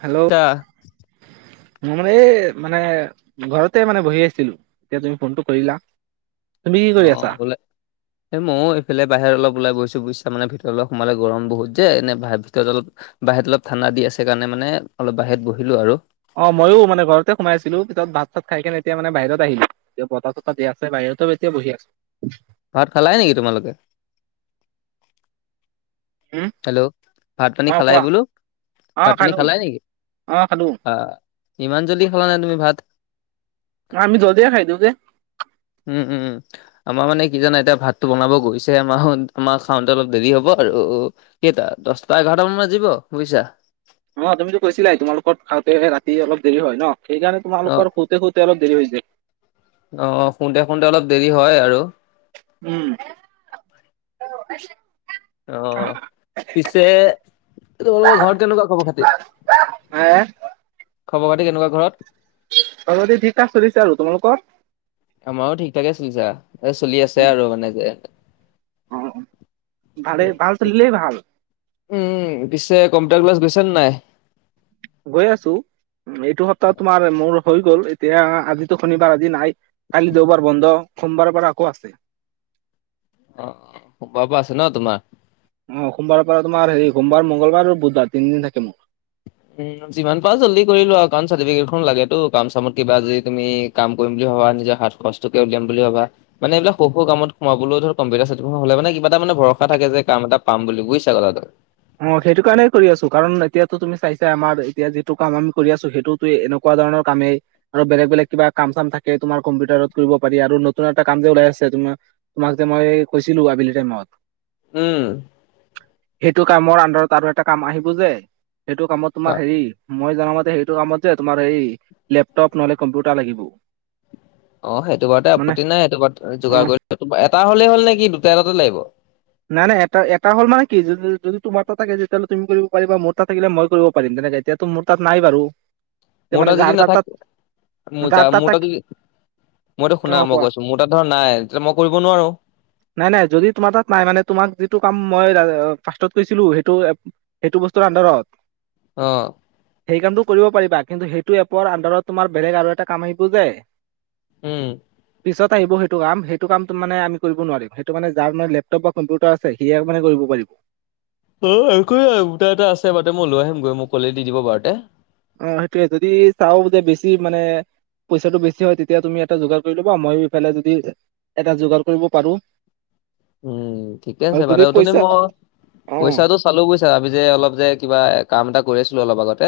Hello. তা মই মানে এই মানে ঘৰতে মানে বহি আছিলো এতিয়া তুমি ফোনটো কৰিলা। তুমি কি অ কৰি আছা বোলে এই মইয়ো এইফালে বাহিৰত অলপ ওলাই গৈছো বুইছা মানে ভিতৰত অলপ সোমালে গৰম বহুত যে ভিতৰত অলপ বাহিৰত অলপ ঠাণ্ডা দি আছে কাৰণে মানে অলপ বাহিৰত বহিলোঁ আৰু। অ ময়ো মানে ঘৰতে সোমাইছিলো পিছত ভাত চাত খাই কেনে এতিয়া মানে বাহিৰত আহিলোঁ। বতাহ চতাহ দি আছে বাহিৰতে এতিয়া বহি আছোঁ। ভাত খালাই নেকি তোমালোকে? উম হেল্ল', ভাত পানী অ খালাই কোৱা বোলো? অ ভাত পানী খালো খালাই নেকি? অ খালো বাহ ইমান জল্দি খোৱা নে তুমি ভাত? অ, আমি জল্দিয়ে খাই দিও যে। উম-উম-উম আমাৰ মানে কি জানা এতিয়া ভাতটো বনাব গৈছে মাহঁত। আমাৰ খাওঁতে অলপ দেৰি হ'ব আৰু কেইটা দচটা এঘাৰটা মান বাজিব বুইছা? অহ, তুমিতো কৈছিলাই তোমালোকৰ খাওঁতে ৰাতি অলপ দেৰি হয় ন' সেইকাৰণে অ', তোমালোকৰ খু তে শুতে অলপ দেৰি হৈ যায়। অ, শুওঁতে শুওঁতে অলপ দেৰি হয় আৰু। উম। অ, পিছে তোমালোকৰ ঘৰত কেনেকুৱা খবৰ খাতি? [unintelligible] খবৰ খাতি কেনেকুৱা ঘৰত? খবৰ খাতি ঠিক ঠাক চলিছে আৰু তোমালোকৰ? আমাৰো ঠিক ঠাকে চলিছা এ চলি আছে আৰু মানে যে। অ ভালে ভাল চলিলে ভাল। উম, পিছে কম্পিউটাৰ ক্লাছ গৈছা নে নাই? গৈ আছো এইটো সপ্তাহ তোমাৰ মোৰ হৈ গ'ল এতিয়া আজিতো শনিবাৰ আজি নাই। কালি দেওবাৰ বন্ধ সোমবাৰৰ পৰা আকৌ আছে। অ', সোমবাৰৰ পা আছে ন' তোমাৰ? অহ, সোমবাৰ পৰা তোমাৰ হেৰি সোমবাৰ মংগলবাৰ আৰু বুধবাৰ তিনদিন থাকে মোৰ। এ যিমান পাৰা জল্দি কৰিলোৱা আৰু কাৰণ চাৰ্টিফিকেটখন লাগেটো কাম চামত কিবা যি তুমি কাম কৰিম বুলি ভাবা নিজা হাত খৰচ টোকে উলিয়াম বুলি ভাবা। মানে এইবিলাক সৌ- সৌ কামত সোমাবলৈও ধৰ কম্পিউটাৰ চাৰ্টিফিকেটখন হলে মানে কিবা এটা মানে ভৰসা থাকে যে কাম এটা পাম বুলি বুইছা কথাটো। অহ, সেইটো কাৰণে কৰি আছো কাৰণ এতিয়াতো তুমি চাইছা আমাৰ এতিয়া যিটো কাম আমি কৰি আছো সেইটো টোৱে এনেকুৱা ধৰণৰ কামেই। আৰু বেলেগ -বেলেগ কিবা কাম চাম থাকে তোমাৰ কম্পিউটাৰত কৰিব পাৰি আৰু নতুন এটা কাম যে ওলাই আছে তোমাৰ তোমাক যে মই কৈছিলো আবেলি টাইমত। উম। সিটো কামৰ আন্দাৰত আৰু এটা কাম আহিব যে সেইটো কামত তোমাৰ হেৰি মই জনামতে সেইটো কামত যে তোমাৰ এই লেপটপ ন'হলে কম্পোটা লাগিব। অহ, সেইটো বাৰোতে মানে আপত্তি নাই সেইটো বাত অ যোগাৰ কৰি [unintelligible] এটা হলেই হ'ল নেকি দুটা এটাতে লাগিব? নাই- নাই এটা এটা হ'ল মানে কি যদি -যদি তোমাৰ এটা থাকে তেতিয়াহ'লে তুমি কৰিব পাৰিবা মোৰ তাত থাকিলে মই কৰিব পাৰিম তেনেকে এতিয়া তো মোৰ তাত নাই বাৰু। এতিয়া মোৰ মানে তাত যাৰ যদি তাৰ নাথাক মোৰ যাৰ যা তাৰ মোৰ তাক তাত যদি। মইতো শুনা অ মই কোৱা কৈ আছো মোৰ তাত ধৰ নাই তেতিয়া মই কৰিব নোৱাৰো। নাই- নাই যদি তোমাৰ তাত নাই মানে তোমাক যিটো কাম মই ফাচটট কৈছিলোঁ সেইটো সেইটো বস্তুৰ আন্দাৰত? অ', সেই কামটো কৰিব পাৰিবা কিন্তু সেইটো এপৰ আন্দাৰত তোমাৰ বেলেগ আৰু এটা কাম আহিব যে। উম, পিছত আহিব সেইটো কাম সেইটো কামটো মানে আমি কৰিব নোৱাৰিম সেইটো মানে যাৰ মানে লেপ লেপটপ বা কম্পিউটাৰ আছে হীয়ে মানে কৰিব পাৰিব। অ, একো নাই মোৰ তাত এটা আছে বাৰুতে মই লৈ আহিম গৈ মোক কলে দি দিব বাৰুতে। উম, সেইটোৱে যদি চাও বোদে বেছি মানে পইচাটো বেছি হয় তেতিয়া তুমি এটা যোগাৰ কৰি ল'বা মই ইফালে যদি এটা যোগাৰ কৰিব পাৰো উম, ঠিকে আৰু আছে যদি বাৰু [unintelligible] পইচা মই অ পইচাটো চালো বুইছা আমি যে অলপ যে কিবা কাম এটা কৰি আছিলো অলপ আগতে।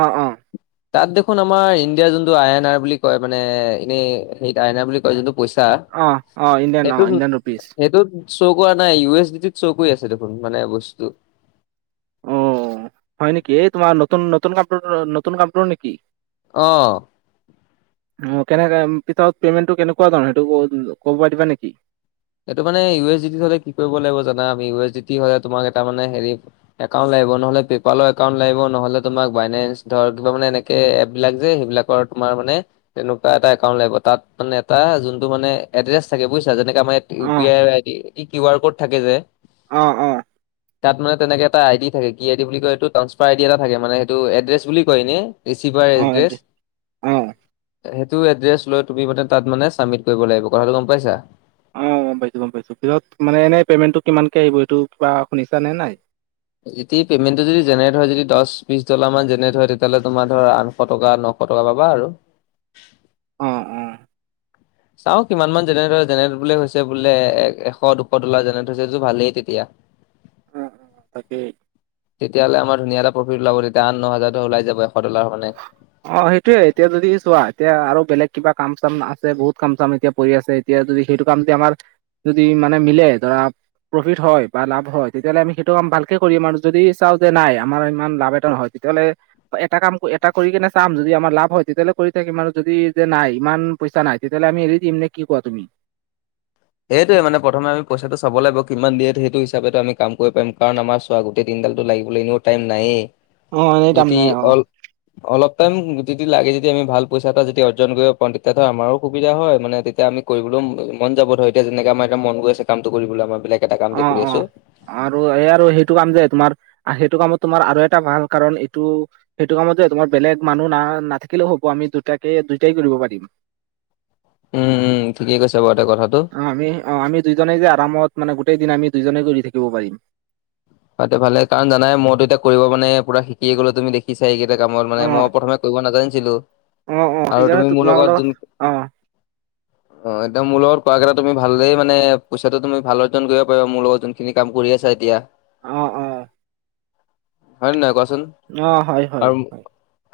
অ', অ', তাত দেখোন আমাৰ ইণ্ডিয়াৰ যোনটো আই এন আৰ বুলি কয় মানে এনেই সেই আই এন আৰ বুলি কয় যিটো পইচা অ অ ইণ্ডিয়ান অ সেইটো ইণ্ডিয়ান ৰুপিজ সেইটোত চৌ কৰা নাই ইউ এছ ডি টোত চৌ কৰি আছে দেখোন মানে বস্তুটো। অ হয় নেকি এই তোমাৰ নতুন- নতুন কাপোৰ নতুন কাপোৰৰ নেকি? অ অ কেনেকা পিতত পেমেণ্টটো কেনেকুৱা ধৰ সেইটো ক'ব পা দিবা নেকি? এইটো মানে ইউ এছ ডি টিত হলে কি কৰিব লাগিব জানা আমি ইউ এছ ডি টি হলে তোমাক এটা মানে হেৰি একাউণ্ট লাগিব নহ'লে পেপালৰ একাউণ্ট লাগিব নহ'লে তোমাক বাইনেন্ঞ্চ ধৰ কিবা মান এনে কে এপবিলাক যে সেইবিলাকৰ তোমাৰ মানে তেনেকুৱা এটা একাউণ্ট লাগিব তাত মানে এটা যোনটো মানে এড্ৰেছ থাকে বুইছা যেনেকা [unintelligible] ইউ অ পি আইৰ আই ডি কিওয়াৰ ক'ড থাকে যে৷ অ'-অ', [inaudible] তাত মানে তেনেকে এটা আই ড থে কি আই ডি বুলি কয় এইটো ট্ৰাঞ্চফাৰ আই ডি এটা থাকে মানে সিটো এড্ৰেছ বুলি কয় এনে ৰিছিভাৰ এড্ৰেছ। অ অ সেইটো এড্ৰেছ লৈ তুমি মানে তাত মানে চাবমিট কৰিব লাগিব কথাটো গম পাইছা৷ অ গম পাইছো গম পাইছো কিহত মানে এনেই পেমেণ্টটো কিমানকে আহিব এইটো কিবা শুনিছা নে নাই? য পেমেণ্টটো যদি জেনেৰেট হয় যদি দচ বিশ ডলাৰ মান জেনেৰেট হয় তেতিয়াহ'লে তোমাৰ ধ আঠশ টকা নশ শ টকা পাবা আৰু৷ অঁ-অঁ চাও কিমান মান জেনেৰেট জেনেৰেট বোলে হৈছে বোলে এ এশ দুশ তোলা যেনে হৈছেযোৰ ভালেই তেতিয়া৷ [inaudible] উ অ তাকে তেতিয়াহ'লে আমাৰ ধুনীয়া এটা প্ৰফিট উলাব তেতিয়া আঠ ন হাজাৰৰ ওলাই যাব এশ ডলৰ মানে৷ অ সেইটোয়ে এতিয়া যদি চোৱা এতিয়া আৰু বেলেগ কিবা কাম চাম আছে বহুত কাম চাম এতিয়া পৰি আছে তেতিয়া যদি সেইটো কাম যদি আমাৰ যদি মানে মিলে ধৰা প্ৰফিট হয় বা লাভ হয় তেতিয়াহ'লে আমি সেইটো ভালকে কৰিম আৰু যদি চাওঁ যে নাই আমাৰ ইমান লাভ এটা নহয় তেতিয়াহলে এটা কাম এটা কৰি কিনে চাম যদি আমাৰ লাভ হয় তেতিয়াহ'লে কৰি থাকিম আৰু যদি যে নাই ইমান পইচা নাই তেতিয়াহ'লে আমি এৰি দিম নে কি কোৱা তুমি? সেইটোৱে মানে প্ৰথম আমি পইচাটো চাব লাগিব কিমান দিয়ে সেইটো হিচাপেতো আমি কাম কৰিম কাৰণ আমাৰ গোতেই দিনডাল টো লাগিবলৈ এনেও টাইম নায়েই অ এনেই তাৰমানে যদি অ অল অলপ টাইম যদি লাগে যদি আমি ভাল পইচা এটা যদি অৰ্জন কৰিব পাৰওঁ তেতিয়াাহলে আমাৰো সুবিধা হয় মানে তেতিয়া আমি কৰিবলৈও মন যাব ধ এতিয়া যেনেকে আমাৰ এ মন গৈ আছে কামটো কৰিবলৈ আমা বিলেক৷ অ অ আৰু এই আৰু সেইটো কাম যে তোমাৰ সেইটো কামত তোমাৰ আৰু এটা ভাল কাৰণ এইটো সেইটো কামত যে তোমাৰ বেলেগ মানুহ না নাথাকিলেও হ'ব আমি দুটাকে দুইটাই কৰিব পাৰিম৷ উম-উম ঠিকেই কৈছে বাৰু ত কথাটো৷ অ আমি অ আমি দুইজনে যে আৰামত মানে গোটেই দিন আমি দুইজনেই কৰি থাকিব পাৰিম৷ হয় এতিয়া ভালে কাৰণ জানাই মইতো এতিয়া কৰিব মানে পুৰা শিকিয়ে গ'লো তুমি দেখিছাই এইকেইটা কামত মানে অ মই প্ৰথমে কৰিব নাজানিছিলো অ অ আৰু সেইকাৰণে তুমি মোৰ লগত তোমালোকৰ যোন অ অ এতিয়া মোৰ লগত কোৱা কেইটা তুমি ভালেই মানে পইচাটো তুমি ভাল অৰ্জন কৰিব পাৰিবা মোৰ লগত যোন খিনি কাম কৰি আছা এতিয়া৷ অ - অ হয় নহয় কোৱাচোন? অ আৰু হয়-হয়-হয়৷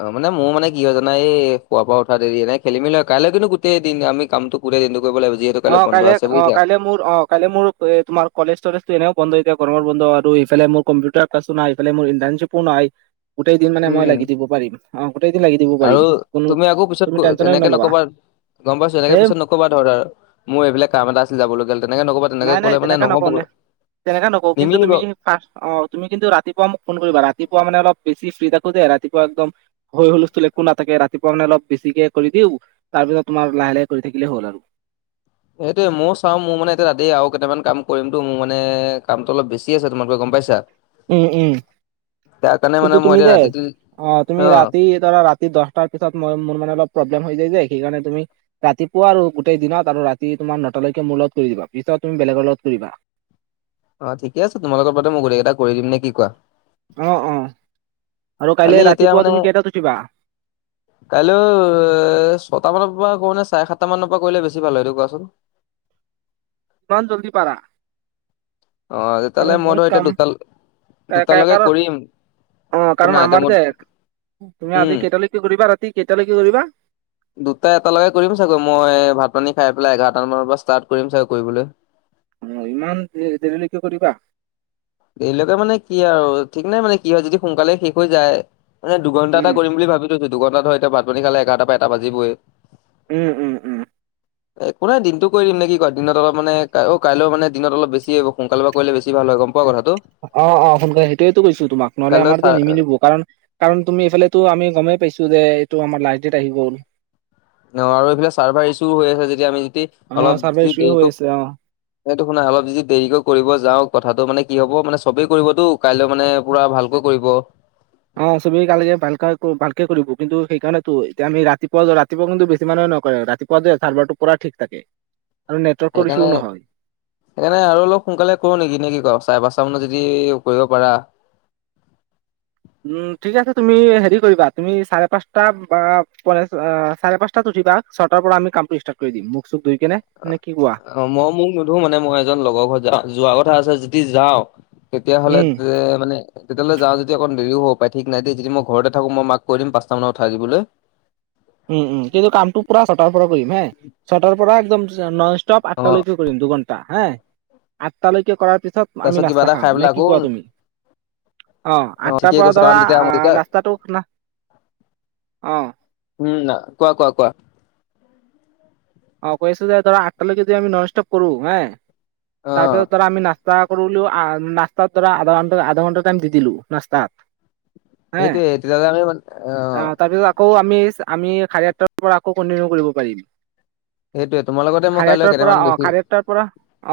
অ মানে মোৰ মানে কি হয় জানা এই শুৱাৰ পৰা উঠা দেৰি নে খেলি মেলি কাইলৈ কিন্তু গোটেই দিন আমি কামটো গোটেই দিনটো কৰিব লাগিব যি অ কাইলে অ কাইলৈ মোৰ অফ৷ কাইলে মোৰ এ তোমাৰ কলেজ তলেজো এনেও বন্ধ এতিয়া গৰমৰ বন্ধ আৰু ইফালে মোৰ কম্পিউটাৰ ক্লাছো নাই ইফালে মোৰ ইন্তাৰ্ণশ্বিপো নাই৷ গোটেই দিন মানে মই লাগি দিব পাৰিম অ গোটেই দিন লাগি দিব আৰু পাৰিম কোনো তুমি আকৌ পিছত তুমি টেনশনে এনেকে নলবা৷ নকবা গম পাইছো এনেকে সেই পিছত নকবা ধৰ আৰু মোৰ এইবাক কাম এটা আছিল যাবলগীয়া তেনেকে নকবা৷ তেনেকে নাই-নাই ক'লে মানে তেনেকা নকওঁ নহ'বগৈ নে তেনেকা নকওঁ কিন্তু নিমিলিব তুমি অ তুমি কিন্তু ৰাতিপুৱা মোক ফোন কৰিবা ৰাতিপুৱা মানে অলপ বেছি ফ্ৰী থাকো দে ৰাতিপুৱা একদম হৈ হলস্থুল একো নাথাকে ৰাতিপুৱা মানে অলপ বেছিকে কৰি দিও তাৰ পিছত তোমাৰ লাহে লাহে কৰি থাকিলে হ'ল আৰু সেইটোৱে ময়ও চাওঁ মোৰ মানে এতিয়া ৰাতি আও কেইটামান কাম কৰিমটো মোৰ মানে কামটো অলপ বেছি আছে তোমাৰতকৈ গম পাইছা। উম উম তাৰ কাৰণে মানে কিন্তু মই তুমি এতিয়া দে ৰাতিটো অ তুমি ৰাতি তৰা ৰাত- দহটাৰ পিছত মই মোৰ মানে অলপ প্ৰব্লেম হৈ যায় যে সেইকাৰণে তুমি ৰাতিপুৱা আৰু গোটেই দিনত আৰু ৰাতি তোমাৰ নটালৈকে মোৰ লগত কৰি দিবা পিছত তুমি বেলেগৰ লগত কৰিবা৷ অ ঠিকে আছে তোমালোকৰাতে মই গোটেই এটা কৰি দিম নে কি কোৱা? অ অ আৰু খালি কাইলে এতিয়া ৰাতিপুৱা মানে তুমি কেইটাত উঠিবা? [inaudible] কাইলৈ এ ছটা মানৰ পৰা কৰোঁ নে চাৰে সাতটা মানৰ পৰা কৰিলে বেছি ভাল হয় সেই টো কোৱাচোন। ইমান জল্দি পাৰা। অ কাৰণ তেতিয়াহ'লে মই বহুত ধৰ কাম এতিয়া দুটাল কা- কা- দুটালৈকে কাৰণ কৰিম। অ শুনা কাৰণ এতিয়া আমাৰ মই দেখ, তুমি আজি উম, কেইটালৈ কৰিবা ৰাতি কেইটালৈ কি কৰিবা? দুটা এটালকে কৰিম চাগৈ মই ভাত পানী খাই পেলাই এঘাৰটা মানৰ পৰা ষ্টাৰ্ট কৰিম চাগৈ কৰিবলৈ। অ ইমান দে দেৰি লৈকে কৰিবা? দেৰিলৈকে মানে কি আৰু ঠিক নাই মানে কি হয় যদি সোনকালে শেষ হৈ যায়। মানে দুঘণ্টা উম এটা কৰিম বুলি ভাবি থৈছো দুঘণ্টা ধ এতিয়া ভাতপানী খালে এঘাৰটা পৰা এটা বাজিবই- উম উম উম। [inaudible] এ একো নাই দিনটো কৰি দিম নে কি কয় দিনত অলপ মানে অ কাইলৈ মানে দিনত অলপ বেছি সোনকালে পৰা কৰিলে বেছি ভাল হয় গম কোৱা কথাটো অ অ সোনকালে সেইটোৱেতো কৈছো তোমাক নহ'লে কাইলৈ আমাৰতো চাৰে নিমিলিব কাৰণ কাৰণ তুমি এইফালেতো আমি গমেই পাইছো যে এইটো আমাৰ লাষ্ট ডেট আহি গ'ল- অ আৰু এইফিলাক চাৰ্ভাৰ ইছুও হৈ আছে যেতিয়া আমি যদি অ অলপ চাৰ্ভাৰ যি ইছ্যু হৈ দেৰিকোক আছে অ সেইটো শুনা অলপ যদি দেৰিকৈ কৰিব যাওঁ কথাটো মানে কি হব মানে চবেই কৰিবটো কাইলৈ মানে পুৰা ভালকৈ কৰিব- অ চবেই কালে ভালকই ভালকে কৰিব কিন্তু সেইকাৰণেতো এতিয়া আমি ৰাতিপুৱা য ৰাত- ৰাতিপুৱা কিন্তু বেছি মানুহে নকৰে ৰাতিপুৱা যে চাৰ্ভাৰ টো কৰা ঠিক থাকে আৰু নেটৱৰ্কৰ সেইকাৰণে ইছ্যুও নহয়। সেইকাৰণে আৰু অলপ সোনকালে কৰো নেকি নে কি ক চাৰে পাঁচটা মানত যদি কৰিব পাৰা। উম ঠিক আছে তুমি হেৰি কৰিবা তুমি চাৰে পাঁচটা বা পৰাচ অ চাৰে পাঁচটাত উঠিবা। ছটাৰ পৰা আমি কামটো ষ্টাৰ্ট কৰি দিম মুক চুখ ধুই কেনে, নে কি কোৱা। অ মই মুক নুধো মানে মই এজন লগৰ ঘৰত যা যোৱা কথা আছে যদি যাওঁ। তেতিয়া হলে উম যে মানে- তেতিয়াহলে যাওঁ যদি অকন দেৰিও হ'ব পাই ঠিক নাই দেই যদি মই ঘৰতে থাকো মাক কৰি দিম পাঁটা মান উঠাই দিবলৈ। উম উম কিন্তু কামটো পুৰা ছটাৰ পৰা কৰিম হে চটাৰ পৰা একদম নন ষ্টপ অ আঠটালৈ। কৰিম দুঘন্টা হা আঠটালৈকে কৰাৰ পিছত আমি তাৰপিছত কিবা নাস্তা এটা খাম খাই নে পেলাই কি আকৌ কোৱা তুমি? অ আঠটাৰ ঠিকেই পৰা কৈছে কাৰণ ধৰা তেতিয়া আহ তেতিয়া ৰাস্তাটো খনা, অ। উম ন কোৱা কোৱা কোৱা? অ কৈ আছো যে ধৰা আঠটালৈকে যদি আমি নন ষ্টপ কৰো হে, অ তাৰপিছত ধৰা আমি না- স্তা কৰিলও নাস্তাত ধৰা আধা ঘণ্টা আধা ঘণ্টা টাইম দি দিলো নাস্তাত- হে সেইটোয়ে তেতিয়াহলে আমি মান অ আকৌ আমি আমি চাৰে আঠটাৰ পৰা আকৌ কণ্টিনিউ কৰিব পাৰিম। সেইটোয়ে তোমাৰ লগতে মই কাইলৈ কেইটামান বেছি। তাৰ পৰা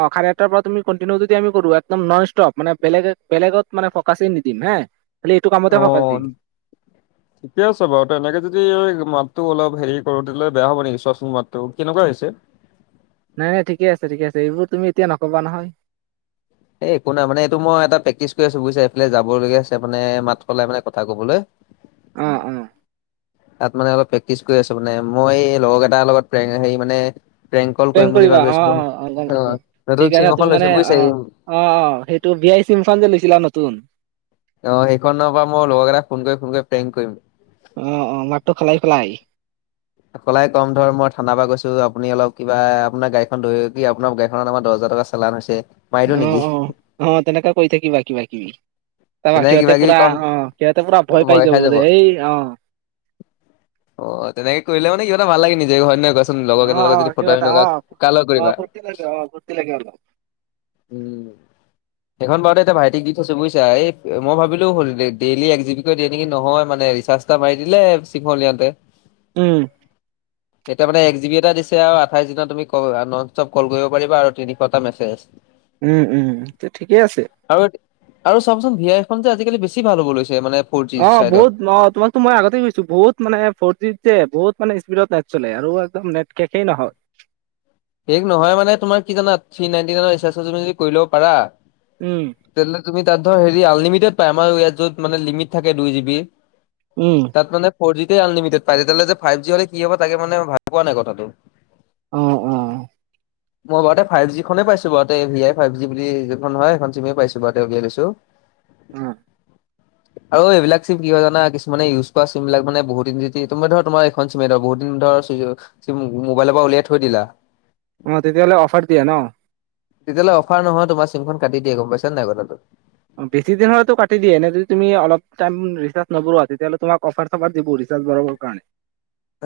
অ খাৰে আঠটাৰ পৰা তুমি কণ্টিনিউ যদি আমি কৰো একদম নন ষ্টপ মানে বেলেগেক বেলেগত মানে ফকাছে নিদিম হে। খালি এইটো কামতে অ। ফকাচ দিম ঠিকে আছে বাৰু তেনেকে যদি এই মাতটো অলপ হেৰি কৰো তেতিয়া হ'লে বেয়া হ'ব নেকি চোৱাচোন মাতটো কেনেকুৱা হৈছে। নাই নাই ঠিকে আছে ঠিক আছে এইবোৰ তুমি এতিয়া নকবা নহয়। এই একো নাই মানে এইটো মই এটা প্ৰেক্টিছ কৰি আছো বুজিছা এইফালে যাবলগীয়া আছে মানে মাত সলাই মানে কথা ক'বলৈ। অ অ। তাত মানে অলপ প্ৰেক্টিচ কৰি আছো মানে মই লগৰ কেইটাৰ লগত ফ্ৰেং হেই মানে প্ৰেংকল প্ৰেংক কৰিম বুলি কৰিবা ভাবি অ আছো অ অ গম মই। পাইছো নতুন সেইকাৰণে চিম তুমি এখন মানে লৈছো অ বুইছে এই। অ, অ সেইটো ভি আই চিম খন যে লৈছিলা নতুন। অ সেইখনৰ পৰা মই লগৰ কেইটাক ফোন কৰি ফোন কৰি ফোন কৰি প্ৰেংক কৰিম। অ অ মাতটো খলাই খলাই। [inaudible] সলাই কম ধৰ মই থানা পৰা কৈছো আপুনি অলপ কিবা আপোনাৰ গাড়ীখন ধৈ কি আপোনাৰ গাড়ীখনৰ নামত দহ হজাৰ টকা চা- লাভ হৈছে মাৰি দিও অ নেকি? অ অ তেনেকা কৰি থাকিবা কিবা-কিবি। তাৰপৰা তেনেকে কিবা সিহঁতে কিবি পুৰা কম অ সিহঁতে পুৰা ভয় পাই যাব দেই হেই অ অ তেনেকে কৰিলে মানে কিবাটা ভাল লাগে নিজে হয় নে নাই কোৱা চোন অ লগৰ কেইটাৰ অ লগত যদি কিবা ফটোৱামি এটা অ নকৰা, কাৰ লগত অ কৰিবা? ফূৰ্তি লাগে অ ফূৰ্তি লাগে অলপ উম, সেইখন বাৰু এতিয়া ভাইটিক দি থৈছো বুইছা। এই মই ভাবিলো ডেইলি একজিবি কৈ দিয়ে নেকি? নহয় মানে ৰিচাৰ্জ এটা মাৰি দিলে চিম খন উলিয়াওতে। [inaudible] উম। [inaudible] এতিয়া মানে এক জি বি এটা দিছে আৰু আঠাইছ দিনত তুমি নন ষ্টপ কল কৰিব পাৰিবা আৰু তিনিশটা মেছেজ। উ [inaudible] উম, উম তে ঠিকেই আছে। আৰু আৰু চাবচোন ভি আইখন যে আজি-কালি বেছি ভাল হ'ব লৈছে। মানে ফ'ৰ জি অ, চাইডত। বহুত মহ তোমাৰ টো মই আগতে কৈছো বহুত মানে ফৰ জিত যে বহুত মানে স্পীডত নেট চলে আৰু একদম নেট শেষেই নহয়। শেষ নহয় মানে তোমাৰ কি জানা। থ্ৰী নাইনটি নাইনৰ ৰিচাৰ্জ এটা তুমি যদি ল'ব পাৰা উম। তেনেহ'লে তুমি তাত ধৰ হেৰি আনলিমিটেত পায়। আমাৰ ইয়াত য'ত মানে লিমিট থাকেই দুই জিবি। উম। তাত মানে ফৌৰ জিতে আনলিমিটেত পায়। তেতিয়াহলে যে ফাইভ জি হলে কি হ'ব তাকে মানে মই ভাবি পোৱা নাই কথাটো। অ, অ। মই বাৰুতে ফাইভ জি খনেই পাইছো বাৰুতে। ভী আই ফাইভ জি বুলি যিখন হয় এখন চিমে পাইছো। [unintelligible] উলিয়াই লৈছো। অ [inaudible] আৰু এইবিলাক চিম কি হয় জানা? কিছুমানে ইউজ কৰা চিম বিলাক মানে বহুত দিন যদি তোমাৰ ধৰা তোমাৰ এখন চিমে ধৰ বহুত দিন ধৰ ছুইছ চিম মোবাইলৰ পৰা উলিয়াই থৈ দিলা। অ তেতিয়াহ'লে অফাৰ দিয়ে ন? তেতিয়াহ'লে অফাৰ নহয়, তোমাৰ চিমখন কাটি দিয়ে গম পাইছা নে নাই কথাটো? বেছি দিন হ'লেটো কাটি দিয়ে। এনে যদি তুমি অলপ টাইম ৰিচাৰ্জ নভৰোৱা তেতিয়াহ'লে তোমাক অফাৰ অফাৰ দিব ৰিচাৰ্জ ভৰাবৰ কাৰণে।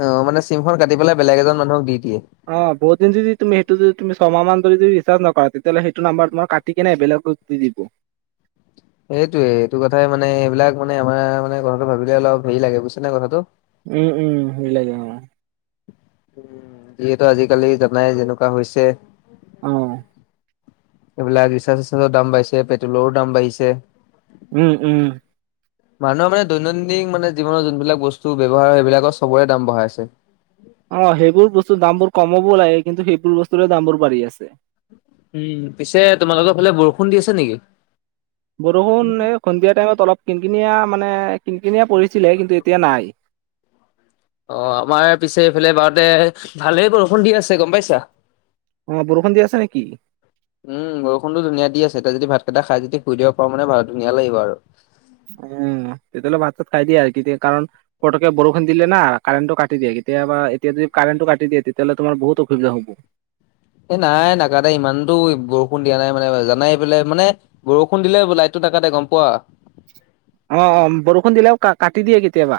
অ মানে চিমখন কাটি পেলাই বেলেগ এজন মানুহক দি দিয়ে। অ বহুত দিন যদি তুমি সেইটো যদি তুমি ছমাহ মান যদি ৰিচাৰ্জ নকৰা তেতিয়া হ'লে সেইটো নাম্বাৰ তোমাৰ কাটি কেনে বেলেগক দি দিব। সেই। এইটো কথাই মানে এইবিলাক মানে আমাৰ মানে কথাটো ভাবিলে অলপ হেৰি লাগে, বুইছা নে কথাটো? উম, উম সেই লাগে অ। উ যিহেতু আজি-কালি জানাই যেনেকুৱা হৈছে। অ। এইবিলাক ৰিচাৰ্জ-চিচাৰ্জৰ দাম বাঢ়িছে, পেট্ৰলৰো দামো বাঢ়িছে। উম, উম। মানুহৰ মানে দৈনন্দিন মানে জীৱনৰ যোনবিলাক বস্তু ব্যৱহাৰ হয় সেইবিলাকৰ চবৰে দাম বঢ়াই আছে। অ সেইবোৰ বস্তু দাম বোৰ কমাব লাগে। কিন্তু সেইবোৰ বস্তুৰে দামবোৰ বাঢ়ি আছে। উম, পিছে তোমালোকৰ ফালে বৰষুণ দি আছে নেকি? বৰষুণ এই সন্ধিয়া টাইমত অলপ কিনকিনিয়া মানে কিনকিনিয়া পৰিছিলে, কিন্তু এতিয়া নাই। অ, আমাৰ পিছে এইফালে বাৰতে ভালেই বৰষুণ দি আছে গম পাইছা। অ বৰষুণ দি আছে নেকি? উম বৰষুণটো ধুনীয়া দি আছে, তই যদি ভাতকেইটা খাই যদি শুই দিব পাৰো ধুনীয়া লাগিব আৰু উম তেতিয়াহলে ভাতটো খাই দিয়া, তেতিয়া কাৰণ পটককে বৰষুণ দিলে না কাৰেণ্টটো কাটি দিয়ে। কেতিয়াবা এতিয়া যদি কাৰেণ্টটো কাটি দিয়ে তেতিয়াহ'লে তোমাৰ বহুত অসুবিধা হ'ব। এ নাই নাকাটে। ইমানতো বৰষুণ দিয়া নাই মানে জানাই এইফালে মানে বৰষুণ দিলে আকৌ লাইটটো নাকাটে, গম পোৱা? অ, অ, বৰষুণ দিলেও কা কাটি দিয়ে কেতিয়াবা